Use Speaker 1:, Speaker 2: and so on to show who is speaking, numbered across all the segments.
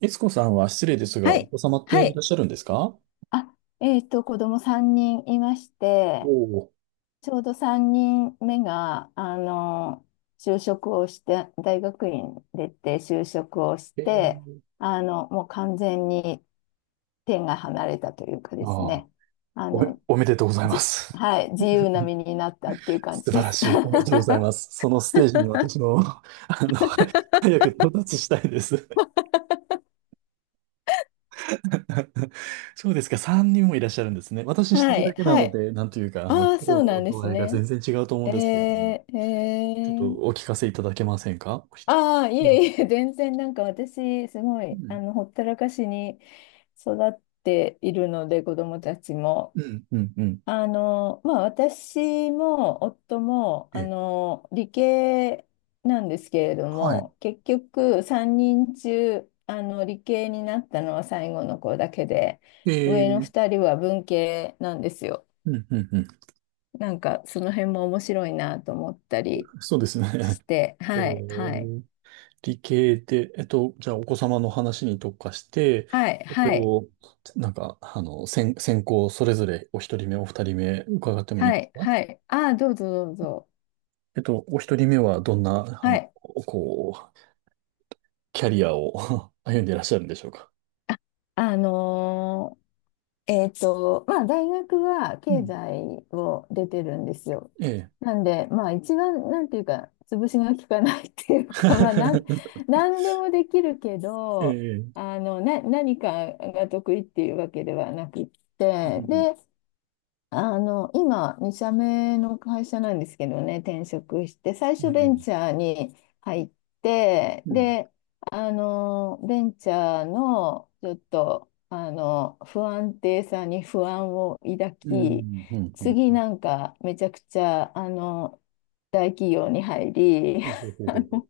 Speaker 1: いつこさんは失礼ですが、
Speaker 2: は
Speaker 1: お
Speaker 2: い。
Speaker 1: 子様って
Speaker 2: は
Speaker 1: いらっ
Speaker 2: い。
Speaker 1: しゃるんですか？
Speaker 2: あ、子供3人いまし
Speaker 1: お
Speaker 2: て、
Speaker 1: お
Speaker 2: ちょうど3人目が、就職をして、大学院出て就職をし
Speaker 1: ー。
Speaker 2: て、もう完全に手が離れたというかです
Speaker 1: ああ、
Speaker 2: ね、あの、
Speaker 1: おめでとうございま
Speaker 2: じ、
Speaker 1: す。
Speaker 2: はい、自由な身になったっていう 感じ
Speaker 1: 素晴
Speaker 2: で
Speaker 1: ら
Speaker 2: す。
Speaker 1: しい。おめでとうご ざいます。そのステージに私の、の、早く到達したいです。そうですか。3人もいらっしゃるんですね。私一
Speaker 2: は
Speaker 1: 人だ
Speaker 2: い。
Speaker 1: けな
Speaker 2: は
Speaker 1: の
Speaker 2: い。
Speaker 1: で、なんというか、
Speaker 2: ああ、
Speaker 1: 苦
Speaker 2: そ
Speaker 1: 労
Speaker 2: うな
Speaker 1: の
Speaker 2: んで
Speaker 1: 度
Speaker 2: す
Speaker 1: 合いが
Speaker 2: ね。
Speaker 1: 全然違うと思うん
Speaker 2: え
Speaker 1: ですけれども、
Speaker 2: ー、
Speaker 1: ちょっ
Speaker 2: え
Speaker 1: とお
Speaker 2: ー。
Speaker 1: 聞かせいただけませんか？
Speaker 2: ああ、い
Speaker 1: ええ、
Speaker 2: えいえ、全然なんか私、すご
Speaker 1: う
Speaker 2: い、
Speaker 1: ん、
Speaker 2: ほったらかしに育っているので、子供たちも。
Speaker 1: うん、うん、うん。
Speaker 2: まあ、私も夫も、
Speaker 1: ええ、
Speaker 2: 理系なんですけれど
Speaker 1: はい。
Speaker 2: も、結局、3人中、理系になったのは最後の子だけで、上の
Speaker 1: ええ、
Speaker 2: 2人は文系なんですよ。
Speaker 1: うん、うん、うん。
Speaker 2: なんか、その辺も面白いなと思ったり
Speaker 1: そうですね。
Speaker 2: し て、
Speaker 1: ええ。
Speaker 2: はい、はい、
Speaker 1: 理系で、じゃあお子様の話に特化して、
Speaker 2: はい、
Speaker 1: えっ
Speaker 2: はい。
Speaker 1: と、なんか、先行それぞれお一人目、お二人目伺ってもいい
Speaker 2: は
Speaker 1: です
Speaker 2: い、
Speaker 1: か？
Speaker 2: はい。ああ、どうぞどうぞ。
Speaker 1: お一人目はどんな、
Speaker 2: はい。
Speaker 1: こう、キャリアを 歩んでいらっしゃるんでしょうか？
Speaker 2: あのーまあ、大学は
Speaker 1: う
Speaker 2: 経
Speaker 1: ん。
Speaker 2: 済を出てるんですよ。
Speaker 1: ええ。
Speaker 2: なんで、まあ、一番、なんていうか、潰しが効かないっていうか、まあ、なんでもできるけ
Speaker 1: え
Speaker 2: ど、
Speaker 1: え。
Speaker 2: 何かが得意っていうわけではなくっ
Speaker 1: う
Speaker 2: て、
Speaker 1: ん、うん、
Speaker 2: で、今、2社目の会社なんですけどね、転職して、最初
Speaker 1: え
Speaker 2: ベンチ
Speaker 1: え。
Speaker 2: ャーに入って、
Speaker 1: うん。
Speaker 2: で、ベンチャーのちょっと、不安定さに不安を抱
Speaker 1: う
Speaker 2: き、
Speaker 1: ん。うん。う
Speaker 2: 次
Speaker 1: ん。
Speaker 2: なんかめちゃくちゃ、大企業に入り、
Speaker 1: ほうほう ほうほうほう。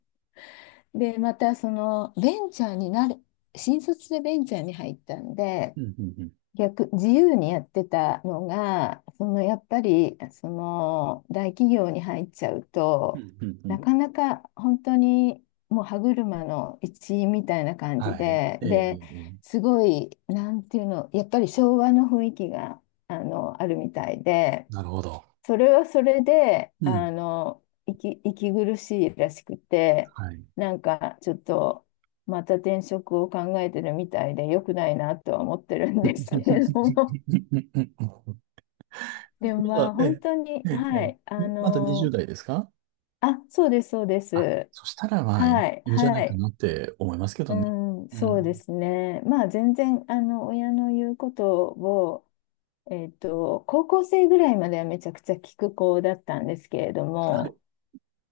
Speaker 2: で、またその、ベンチャーになる、新卒でベンチャーに入ったんで、
Speaker 1: うん。うん。
Speaker 2: 逆、自由にやってたのが、そのやっぱりその大企業に入っちゃう
Speaker 1: うん。
Speaker 2: と、
Speaker 1: うん。うん、うん、
Speaker 2: なかなか本当にもう歯車の一員みたいな感じ
Speaker 1: はい。
Speaker 2: で、
Speaker 1: え
Speaker 2: で、
Speaker 1: え。
Speaker 2: すごい、なんていうの、やっぱり昭和の雰囲気があるみたいで、
Speaker 1: なるほど。
Speaker 2: それはそれで、
Speaker 1: うん。
Speaker 2: 息苦しいらしくて、
Speaker 1: はい。
Speaker 2: なんかちょっと、また転職を考えてるみたいで、良くないなとは思ってるんですけれ
Speaker 1: ま
Speaker 2: ども、でもまあ、
Speaker 1: え
Speaker 2: 本当に、
Speaker 1: え、ええ、
Speaker 2: は
Speaker 1: え
Speaker 2: い、
Speaker 1: え、まだ20代ですか？
Speaker 2: あ、そうです、そうで
Speaker 1: あ、
Speaker 2: す。
Speaker 1: そしたらまあ、いい
Speaker 2: はい、
Speaker 1: いいんじゃな
Speaker 2: は
Speaker 1: いか
Speaker 2: い、
Speaker 1: なって思いますけど
Speaker 2: う
Speaker 1: ね。
Speaker 2: ん、
Speaker 1: う
Speaker 2: そうで
Speaker 1: ん。
Speaker 2: すね。まあ、全然、親の言うことを、高校生ぐらいまではめちゃくちゃ聞く子だったんですけれども、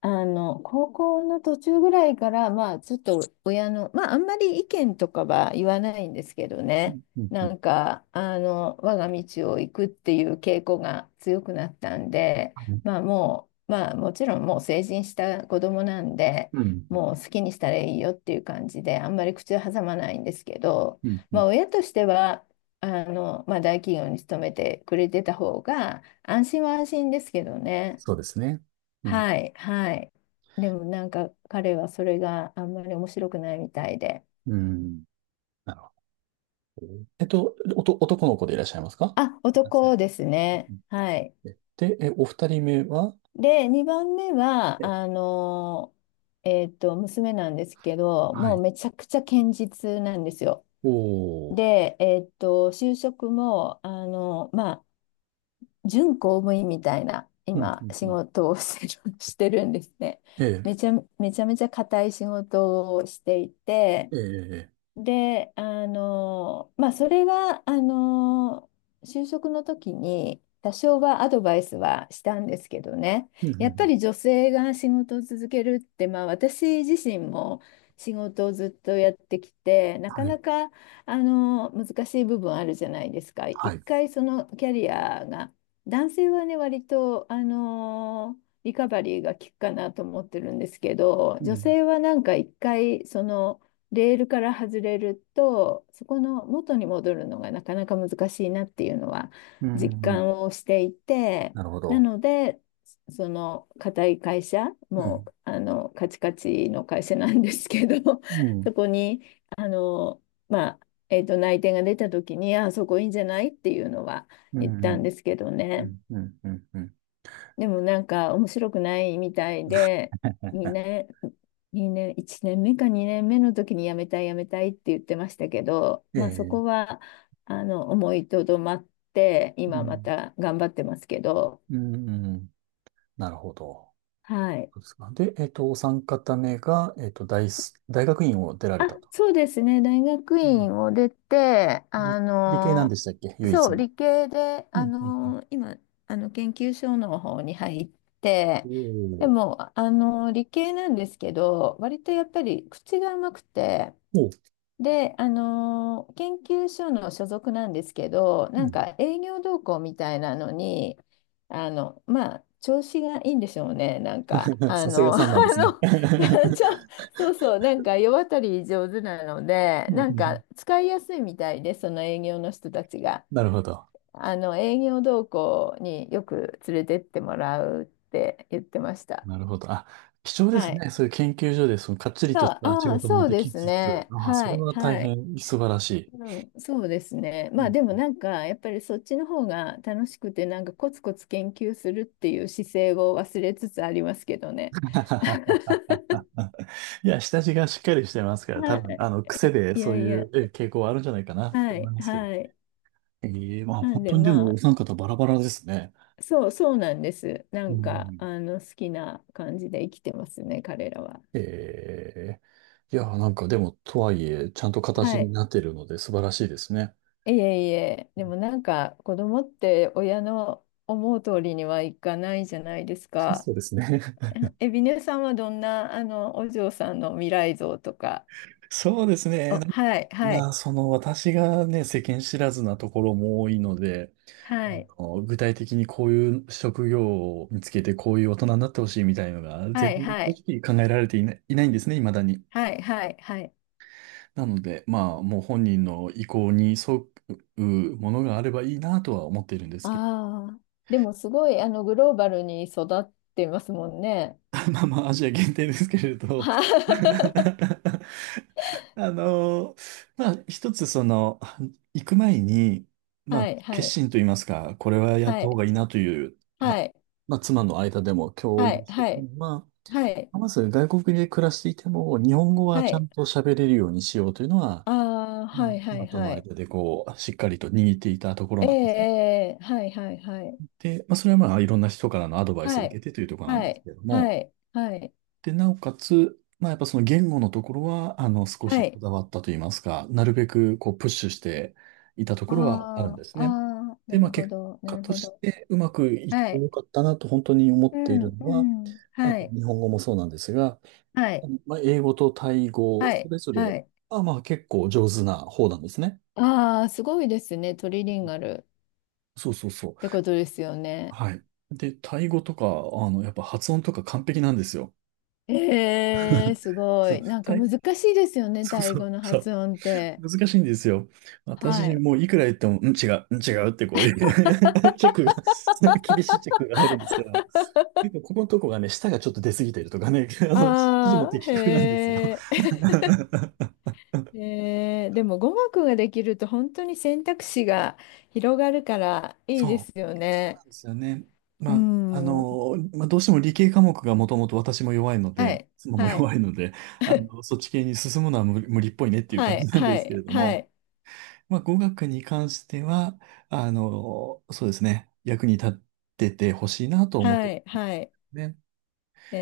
Speaker 2: 高校の途中ぐらいから、まあ、ちょっと親の、まあ、あんまり意見とかは言わないんですけどね、
Speaker 1: うん、う
Speaker 2: な
Speaker 1: ん、
Speaker 2: んか、我が道を行くっていう傾向が強くなったんで、
Speaker 1: はい。
Speaker 2: まあ、もう、まあ、もちろんもう成人した子供なんで、
Speaker 1: うん、
Speaker 2: もう好きにしたらいいよっていう感じで、あんまり口を挟まないんですけど、
Speaker 1: うん、う
Speaker 2: まあ、
Speaker 1: ん。
Speaker 2: 親としては、まあ、大企業に勤めてくれてた方が、安心は安心ですけどね。
Speaker 1: そうですね。うん、
Speaker 2: はい、はい。でもなんか彼はそれがあんまり面白くないみたいで。
Speaker 1: うん。なるほど。男の子でいらっしゃいますか？
Speaker 2: あ、
Speaker 1: 男性。
Speaker 2: 男です
Speaker 1: う
Speaker 2: ね。
Speaker 1: ん。
Speaker 2: はい。
Speaker 1: え、で、え、お二人目は？
Speaker 2: で、2番目は、
Speaker 1: え、
Speaker 2: 娘なんですけど、
Speaker 1: は
Speaker 2: もう
Speaker 1: い。
Speaker 2: めちゃくちゃ堅実なんですよ。
Speaker 1: おー。
Speaker 2: で、就職も、まあ、準公務員みたいな、
Speaker 1: うん、う
Speaker 2: 今、
Speaker 1: ん、う
Speaker 2: 仕
Speaker 1: ん。
Speaker 2: 事をしてる、してるんですね。
Speaker 1: え
Speaker 2: め
Speaker 1: え、
Speaker 2: ちゃめちゃめちゃ固い仕事をしていて、
Speaker 1: ええ、ええ、
Speaker 2: で、まあ、それは、就職の時に多少はアドバイスはしたんですけどね、
Speaker 1: うん、うん、う
Speaker 2: やっぱ
Speaker 1: ん。
Speaker 2: り女性が仕事を続けるって、まあ、私自身も仕事をずっとやってきて、なか
Speaker 1: は
Speaker 2: な
Speaker 1: い、
Speaker 2: か、難しい部分あるじゃないですか。
Speaker 1: は
Speaker 2: 一
Speaker 1: い。
Speaker 2: 回そのキャリアが、男性はね、割と、リカバリーが効くかなと思ってるんですけど、
Speaker 1: う
Speaker 2: 女
Speaker 1: ん、
Speaker 2: 性はなんか一回、その、レールから外れると、そこの元に戻るのがなかなか難しいなっていうのは
Speaker 1: うん、うん、うん、はい、
Speaker 2: 実
Speaker 1: はい、うん、うん、
Speaker 2: 感をしていて、
Speaker 1: なるほ
Speaker 2: な
Speaker 1: ど。
Speaker 2: ので、その固い会社、
Speaker 1: う
Speaker 2: も
Speaker 1: ん。
Speaker 2: うあのカチカチの会社なんですけど、
Speaker 1: う ん。
Speaker 2: そこにあの、まあ内定が出た時に、あ、そこいいんじゃないっていうのは
Speaker 1: う
Speaker 2: 言っ
Speaker 1: ん。う
Speaker 2: たん
Speaker 1: ん。
Speaker 2: ですけど
Speaker 1: う
Speaker 2: ね。
Speaker 1: ん。うん。うん、うん、
Speaker 2: でもなんか面白くないみたいで、2年、2年、1年目か2年目の時に辞めたい辞めたいって言ってましたけど、
Speaker 1: え
Speaker 2: まあそこ
Speaker 1: え。
Speaker 2: は思いとどまって、
Speaker 1: う
Speaker 2: 今ま
Speaker 1: ん。
Speaker 2: た頑張ってますけど、
Speaker 1: うん。うん。なるほど。
Speaker 2: はい。
Speaker 1: そうですか。で、お三方目が、大学院を出ら
Speaker 2: あ、
Speaker 1: れたと。
Speaker 2: そうですね。大学
Speaker 1: うん。
Speaker 2: 院を出て、
Speaker 1: 理系なんでしたっけ、唯一
Speaker 2: そう、
Speaker 1: の？
Speaker 2: 理系で、
Speaker 1: うん。うん。うん、
Speaker 2: 今、研究所の方に入っ
Speaker 1: お
Speaker 2: て、で
Speaker 1: ー
Speaker 2: も、理系なんですけど、割とやっぱり口が甘くて、
Speaker 1: おー。
Speaker 2: で、研究所の所属なんですけど、
Speaker 1: う
Speaker 2: なん
Speaker 1: ん。
Speaker 2: か営業同行みたいなのに、まあ、調子がいいんでしょうね。なんか、
Speaker 1: さすがさんなんですね。
Speaker 2: の、
Speaker 1: う
Speaker 2: ちょ、そうそう、なんか世渡り上手なので、
Speaker 1: ん、うん、
Speaker 2: なん
Speaker 1: うん、
Speaker 2: か使いやすいみたいで、その営業の人たちが。
Speaker 1: なるほど。
Speaker 2: 営業同行によく連れてってもらうって言ってました。
Speaker 1: なるほど。あ、貴重で
Speaker 2: は
Speaker 1: す
Speaker 2: い。
Speaker 1: ね。そういう研究所で、その、かっちり
Speaker 2: そ
Speaker 1: とし
Speaker 2: う、
Speaker 1: た仕
Speaker 2: ああ、
Speaker 1: 事も
Speaker 2: そう
Speaker 1: で
Speaker 2: で
Speaker 1: き
Speaker 2: す
Speaker 1: つつ、
Speaker 2: ね。
Speaker 1: ああ、そ
Speaker 2: は
Speaker 1: れ
Speaker 2: い、
Speaker 1: は大
Speaker 2: はい。
Speaker 1: 変素晴らしい。
Speaker 2: うん、そうですね。
Speaker 1: う
Speaker 2: まあ
Speaker 1: ん。
Speaker 2: でもなんかやっぱりそっちの方が楽しくてなんかコツコツ研究するっていう姿勢を忘れつつありますけどね。
Speaker 1: いや、下地がしっかりしてますから、多
Speaker 2: は
Speaker 1: 分、癖
Speaker 2: い。
Speaker 1: で
Speaker 2: い
Speaker 1: そ
Speaker 2: や
Speaker 1: う
Speaker 2: い
Speaker 1: い
Speaker 2: や。
Speaker 1: う傾向はあるんじゃないかなって
Speaker 2: は
Speaker 1: 思
Speaker 2: い。
Speaker 1: いますけど。
Speaker 2: はい。
Speaker 1: ええ。まあ
Speaker 2: なん
Speaker 1: 本
Speaker 2: で
Speaker 1: 当に、で
Speaker 2: ま
Speaker 1: もお
Speaker 2: あ
Speaker 1: 三方バラバラですね。
Speaker 2: そうそうなんです。な
Speaker 1: う
Speaker 2: んか
Speaker 1: ん。
Speaker 2: 好きな感じで生きてますね彼らは。
Speaker 1: ええ。いや、なんかでも、とはいえ、ちゃんと形
Speaker 2: は
Speaker 1: に
Speaker 2: い。
Speaker 1: なっているので素晴らしいですね。
Speaker 2: いえいえ。でもなんか子供って親の思う通りにはいかないじゃないです か。
Speaker 1: そうですね。
Speaker 2: え、ビネさんはどんな、お嬢さんの未来像とか、
Speaker 1: そうですね。
Speaker 2: はい、はい、
Speaker 1: その私がね、世間知らずなところも多いので、あ
Speaker 2: はい、
Speaker 1: 具体的にこういう職業を見つけて、こういう大人になってほしいみたいのが、
Speaker 2: は
Speaker 1: 全
Speaker 2: い、
Speaker 1: 然
Speaker 2: は
Speaker 1: 正
Speaker 2: い、
Speaker 1: 直考えられていないんですね、未だに。
Speaker 2: はい、はい、はい。
Speaker 1: なので、まあ、もう本人の意向に沿うものがあればいいなとは思っているんですけど、
Speaker 2: ああ、でもすごいグローバルに育ってますもんね。
Speaker 1: まあまあ、アジア限定ですけれど。
Speaker 2: は
Speaker 1: あのーまあ、一つその、行く前に、まあ、
Speaker 2: はい、は
Speaker 1: 決
Speaker 2: い、
Speaker 1: 心と言いますか、これはやっ
Speaker 2: は
Speaker 1: た方
Speaker 2: い、
Speaker 1: がいいなという、ま
Speaker 2: は
Speaker 1: あ、
Speaker 2: い、
Speaker 1: まあ、妻の間でも共
Speaker 2: は
Speaker 1: 有
Speaker 2: い、
Speaker 1: してい
Speaker 2: は
Speaker 1: く
Speaker 2: い、
Speaker 1: のは、
Speaker 2: はい、
Speaker 1: まず外国で暮らしていても、日本語は
Speaker 2: は
Speaker 1: ちゃん
Speaker 2: い、
Speaker 1: と喋れるようにしようというのは、
Speaker 2: ああ、
Speaker 1: う
Speaker 2: はい、
Speaker 1: ん、
Speaker 2: は
Speaker 1: 妻
Speaker 2: い、
Speaker 1: と
Speaker 2: は
Speaker 1: の
Speaker 2: い、
Speaker 1: 間でこう、しっかりと握っていたところ
Speaker 2: ええ、
Speaker 1: なんですね。
Speaker 2: ええはい、はい、はい、
Speaker 1: で、まあ、それはまあ、いろんな人からのアドバイスを
Speaker 2: は
Speaker 1: 受け
Speaker 2: い、
Speaker 1: てというところなん
Speaker 2: は
Speaker 1: です
Speaker 2: い、
Speaker 1: けれども、
Speaker 2: はい、はい、
Speaker 1: で、なおかつ、まあ、やっぱその言語のところは、少
Speaker 2: は
Speaker 1: しこ
Speaker 2: い、
Speaker 1: だわったといいますか、なるべく、こう、プッシュしていたと
Speaker 2: あ
Speaker 1: ころはあるんです
Speaker 2: あ、
Speaker 1: ね。
Speaker 2: ああ、
Speaker 1: で、
Speaker 2: な
Speaker 1: ま
Speaker 2: る
Speaker 1: あ、
Speaker 2: ほ
Speaker 1: 結
Speaker 2: ど、な
Speaker 1: 果
Speaker 2: る
Speaker 1: と
Speaker 2: ほ
Speaker 1: し
Speaker 2: ど。
Speaker 1: て、うまくいっ
Speaker 2: は
Speaker 1: て
Speaker 2: い。
Speaker 1: よかったなと本当に思っ
Speaker 2: う
Speaker 1: ている
Speaker 2: ん、
Speaker 1: の
Speaker 2: う
Speaker 1: は、
Speaker 2: ん。はい。
Speaker 1: 日本語もそうなんですが、
Speaker 2: はい。
Speaker 1: まあ、英語とタイ語、
Speaker 2: は
Speaker 1: そ
Speaker 2: い。
Speaker 1: れぞれ、
Speaker 2: はい。
Speaker 1: まあまあ、結構上手な方なんですね。
Speaker 2: ああ、すごいですね。トリリンガルっ
Speaker 1: そうそうそう。
Speaker 2: てことですよね。
Speaker 1: はい。で、タイ語とか、やっぱ発音とか完璧なんですよ。
Speaker 2: ええ、すご
Speaker 1: そ
Speaker 2: い。
Speaker 1: う、
Speaker 2: なんか
Speaker 1: タイ、
Speaker 2: 難しいですよね。
Speaker 1: そう
Speaker 2: タイ
Speaker 1: そう、
Speaker 2: 語の
Speaker 1: そう。
Speaker 2: 発音って。
Speaker 1: 難しいんですよ。
Speaker 2: は
Speaker 1: 私、
Speaker 2: い。
Speaker 1: もういくら言っても、うん、違う、うん、違うってこういう チェックが、厳しいチェックが入るんですけど、結構ここのとこがね、舌がちょっと出過ぎてるとかね、指示も
Speaker 2: ああ、
Speaker 1: 的確なんですよ。
Speaker 2: へえ。でも語学ができると本当に選択肢が広がるからいいで
Speaker 1: そう。
Speaker 2: すよ
Speaker 1: そうな
Speaker 2: ね。
Speaker 1: んですよね。
Speaker 2: う
Speaker 1: まあ、
Speaker 2: ん。
Speaker 1: まあ、どうしても理系科目がもともと私も弱いの
Speaker 2: は
Speaker 1: で、
Speaker 2: い。
Speaker 1: 妻も
Speaker 2: はい。
Speaker 1: 弱いので、そっち系に進むのは無理っぽいねっていう
Speaker 2: は
Speaker 1: 感じ
Speaker 2: い。
Speaker 1: なんで
Speaker 2: は
Speaker 1: すけれ
Speaker 2: い。
Speaker 1: ど
Speaker 2: は
Speaker 1: も、
Speaker 2: い。
Speaker 1: まあ、語学に関しては、そうですね、役に立っててほしいなと思って
Speaker 2: は
Speaker 1: る
Speaker 2: い。
Speaker 1: のが
Speaker 2: はい。
Speaker 1: ね。
Speaker 2: え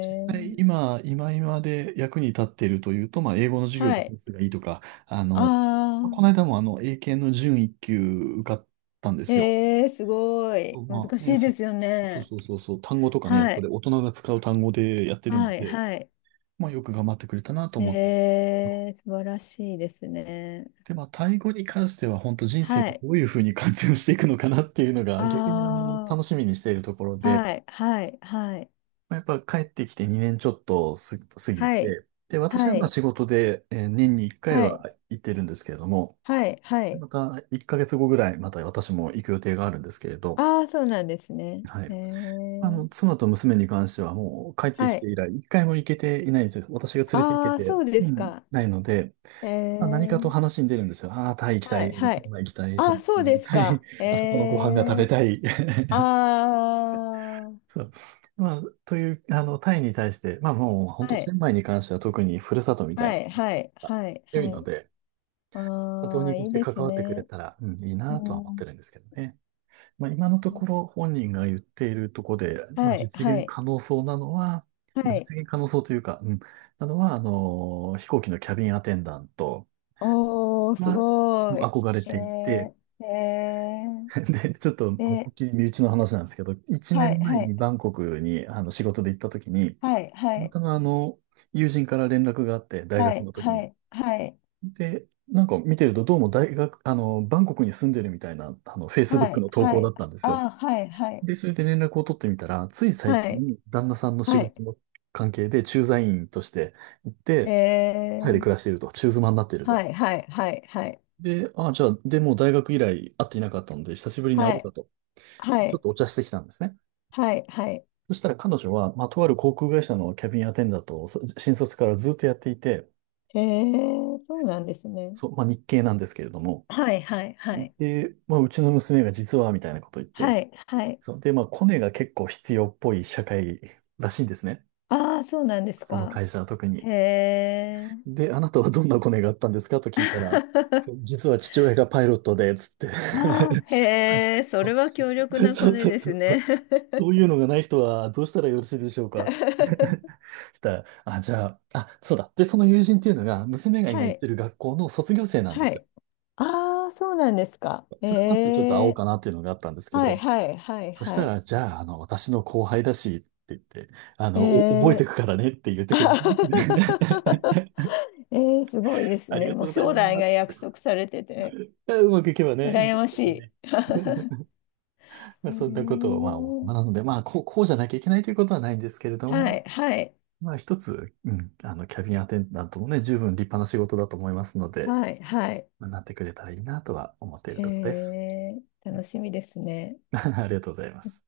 Speaker 1: 実際、
Speaker 2: ー
Speaker 1: 今、今で役に立っているというと、まあ、英語の授業
Speaker 2: は
Speaker 1: で点
Speaker 2: い。
Speaker 1: 数がいいとか、あの、この
Speaker 2: あ
Speaker 1: 間も英検の準一級受かったんで
Speaker 2: あ、
Speaker 1: すよ。
Speaker 2: えー、すごい。
Speaker 1: ま
Speaker 2: 難
Speaker 1: あ
Speaker 2: し
Speaker 1: ね、
Speaker 2: いですよ
Speaker 1: そう
Speaker 2: ね。
Speaker 1: そうそうそう、単語とかね、やっ
Speaker 2: は
Speaker 1: ぱり
Speaker 2: い。
Speaker 1: 大人が使う単語でやってるの
Speaker 2: はい、
Speaker 1: で、
Speaker 2: はい。
Speaker 1: まあ、よく頑張ってくれたなと思って。
Speaker 2: 素晴らしいですね。
Speaker 1: で、まあ、タイ語に関しては、本当人生
Speaker 2: は
Speaker 1: で
Speaker 2: い。
Speaker 1: どういうふうに活用していくのかなっていうのが、逆に
Speaker 2: あ
Speaker 1: 楽しみにしているところ
Speaker 2: あ、
Speaker 1: で、
Speaker 2: はい、はい、はい。
Speaker 1: まあ、やっぱ帰ってきて2年ちょっと過ぎ
Speaker 2: はい、
Speaker 1: て、で、私は
Speaker 2: は
Speaker 1: まあ
Speaker 2: い、
Speaker 1: 仕事で、年に1回
Speaker 2: は
Speaker 1: は
Speaker 2: い、
Speaker 1: 行ってるんですけれども、
Speaker 2: はい、は
Speaker 1: で
Speaker 2: い。
Speaker 1: また1ヶ月後ぐらい、また私も行く予定があるんですけれど、
Speaker 2: ああ、そうなんですね。
Speaker 1: はい。
Speaker 2: えー、
Speaker 1: 妻と娘に関してはもう帰ってき
Speaker 2: はい。
Speaker 1: て以来、1回も行けていないんですよ。私が連れて行け
Speaker 2: ああ、
Speaker 1: て、
Speaker 2: そうで
Speaker 1: う
Speaker 2: す
Speaker 1: ん、
Speaker 2: か。
Speaker 1: ないので、
Speaker 2: え
Speaker 1: まあ、何かと
Speaker 2: ー、
Speaker 1: 話に出るんですよ。ああ、タイ行きた
Speaker 2: はい、
Speaker 1: い、
Speaker 2: は
Speaker 1: チェン
Speaker 2: い。
Speaker 1: マイ行きたい、
Speaker 2: ああ、
Speaker 1: 友達
Speaker 2: そう
Speaker 1: に会
Speaker 2: で
Speaker 1: い
Speaker 2: す
Speaker 1: たい、
Speaker 2: か。え
Speaker 1: あそこのご飯が食べ
Speaker 2: ー、
Speaker 1: たい。
Speaker 2: あ あ、
Speaker 1: そう。まあ、という、タイに対して、まあもう、本
Speaker 2: は
Speaker 1: 当チェ
Speaker 2: い。
Speaker 1: ンマイに関しては特にふるさとみた
Speaker 2: は
Speaker 1: い
Speaker 2: い、はい、
Speaker 1: な、
Speaker 2: はい、
Speaker 1: 強い
Speaker 2: は
Speaker 1: の
Speaker 2: い。
Speaker 1: で、ど当
Speaker 2: あ
Speaker 1: に
Speaker 2: あ、
Speaker 1: こ
Speaker 2: い
Speaker 1: し
Speaker 2: い
Speaker 1: て
Speaker 2: で
Speaker 1: 関
Speaker 2: す
Speaker 1: わってくれ
Speaker 2: ね。
Speaker 1: たら、うん、いい
Speaker 2: う
Speaker 1: なとは思っ
Speaker 2: ん。
Speaker 1: てるんですけどね。まあ、今のところ本人が言っているところで、ま
Speaker 2: は
Speaker 1: あ、
Speaker 2: い、
Speaker 1: 実
Speaker 2: は
Speaker 1: 現
Speaker 2: い、
Speaker 1: 可能そうなのは、
Speaker 2: は
Speaker 1: まあ、
Speaker 2: い。
Speaker 1: 実現可能そうというか、うん、なのは、飛行機のキャビンアテンダント
Speaker 2: おー、す
Speaker 1: は、も
Speaker 2: ご
Speaker 1: う
Speaker 2: い。
Speaker 1: 憧れ
Speaker 2: え
Speaker 1: ていて、
Speaker 2: ー、え
Speaker 1: で、ちょっと、思
Speaker 2: ー、
Speaker 1: いっ
Speaker 2: え
Speaker 1: きり身内の話なんですけど、1
Speaker 2: ー、はい、
Speaker 1: 年前
Speaker 2: は
Speaker 1: に
Speaker 2: い、
Speaker 1: バンコクにあの仕事で行った時に、
Speaker 2: はい、は
Speaker 1: たま
Speaker 2: い、
Speaker 1: たま友人から連絡があって、大
Speaker 2: は
Speaker 1: 学
Speaker 2: い、
Speaker 1: の時の。
Speaker 2: はい、はい、
Speaker 1: で、なんか見てると、どうも大学、バンコクに住んでるみたいな、
Speaker 2: は
Speaker 1: Facebook
Speaker 2: い、
Speaker 1: の投
Speaker 2: は
Speaker 1: 稿だ
Speaker 2: い、
Speaker 1: ったんですよ。
Speaker 2: あー、はい、はい、
Speaker 1: で、それで連絡を取ってみたら、つい最
Speaker 2: はい、
Speaker 1: 近、旦那さんの仕
Speaker 2: はい、
Speaker 1: 事の関係で駐在員として行っ
Speaker 2: え
Speaker 1: て、タイで暮
Speaker 2: ー、
Speaker 1: らしていると、中妻になっている
Speaker 2: は
Speaker 1: と。
Speaker 2: い、はい、はい、はい、
Speaker 1: で、ああ、じゃあ、でもう大学以来会っていなかったので、久しぶりに会お
Speaker 2: は
Speaker 1: うか
Speaker 2: い、
Speaker 1: と、
Speaker 2: は
Speaker 1: ちょっ
Speaker 2: い、
Speaker 1: とお茶してきたんですね。
Speaker 2: はい、はい、
Speaker 1: そしたら彼女は、まあ、とある航空会社のキャビンアテンダントを新卒からずっとやっていて、
Speaker 2: えー、そうなんですね。
Speaker 1: そう、まあ、日系なんですけれども、
Speaker 2: はい、はい、はい、
Speaker 1: で、まあ、うちの娘が実は、みたいなこと言って、
Speaker 2: はい、はい。
Speaker 1: そう、で、まあ、コネが結構必要っぽい社会らしいんですね。
Speaker 2: ああ、そうなんです
Speaker 1: その
Speaker 2: か。
Speaker 1: 会社は特
Speaker 2: へ
Speaker 1: に。
Speaker 2: え。
Speaker 1: で、あなたはどんなコネがあったんですかと聞いたら、そう、実は父親がパイロットで、つって。
Speaker 2: ああ、へえ、そ
Speaker 1: そ
Speaker 2: れ
Speaker 1: う
Speaker 2: は強力なコ
Speaker 1: そう
Speaker 2: ネ
Speaker 1: そう
Speaker 2: で
Speaker 1: そ
Speaker 2: す
Speaker 1: うそ
Speaker 2: ね。
Speaker 1: う。そう いうのがない人はどうしたらよろしいでしょうか？したら、あ、じゃあ、あ、そうだ。で、その友人っていうのが、娘が
Speaker 2: は
Speaker 1: 今行って
Speaker 2: い、
Speaker 1: る学校の卒業生なんで
Speaker 2: は
Speaker 1: すよ。
Speaker 2: い。ああ、そうなんですか。え
Speaker 1: それもあってちょっと会おう
Speaker 2: え、
Speaker 1: かなっていうのがあったんですけ
Speaker 2: はい、
Speaker 1: ど、
Speaker 2: はい、はい、
Speaker 1: そし
Speaker 2: は
Speaker 1: た
Speaker 2: い。
Speaker 1: ら、じゃあ、私の後輩だし、って言って、
Speaker 2: え
Speaker 1: お覚えて
Speaker 2: え。
Speaker 1: くからねって言ってくれるんですね。
Speaker 2: えー、すごいです
Speaker 1: あり
Speaker 2: ね。
Speaker 1: がと
Speaker 2: も
Speaker 1: う
Speaker 2: う
Speaker 1: ござい
Speaker 2: 将来
Speaker 1: ま
Speaker 2: が
Speaker 1: す
Speaker 2: 約
Speaker 1: っ
Speaker 2: 束されてて、
Speaker 1: て。うまくいけばね、いいん
Speaker 2: 羨
Speaker 1: です
Speaker 2: ま
Speaker 1: け
Speaker 2: し
Speaker 1: ど
Speaker 2: い。
Speaker 1: ね。まあ、
Speaker 2: え
Speaker 1: そんなことを、まあ、大人
Speaker 2: ー、
Speaker 1: なので、まあ、こうじゃなきゃいけないということはないんですけれど
Speaker 2: は
Speaker 1: も、
Speaker 2: い、はい、
Speaker 1: まあ、一つ、うん、キャビンアテンダントもね、十分立派な仕事だと思いますので、
Speaker 2: はい、はい。
Speaker 1: なってくれたらいいなとは思っている
Speaker 2: へ
Speaker 1: ところです。
Speaker 2: え、楽しみですね。
Speaker 1: ありがとうございます。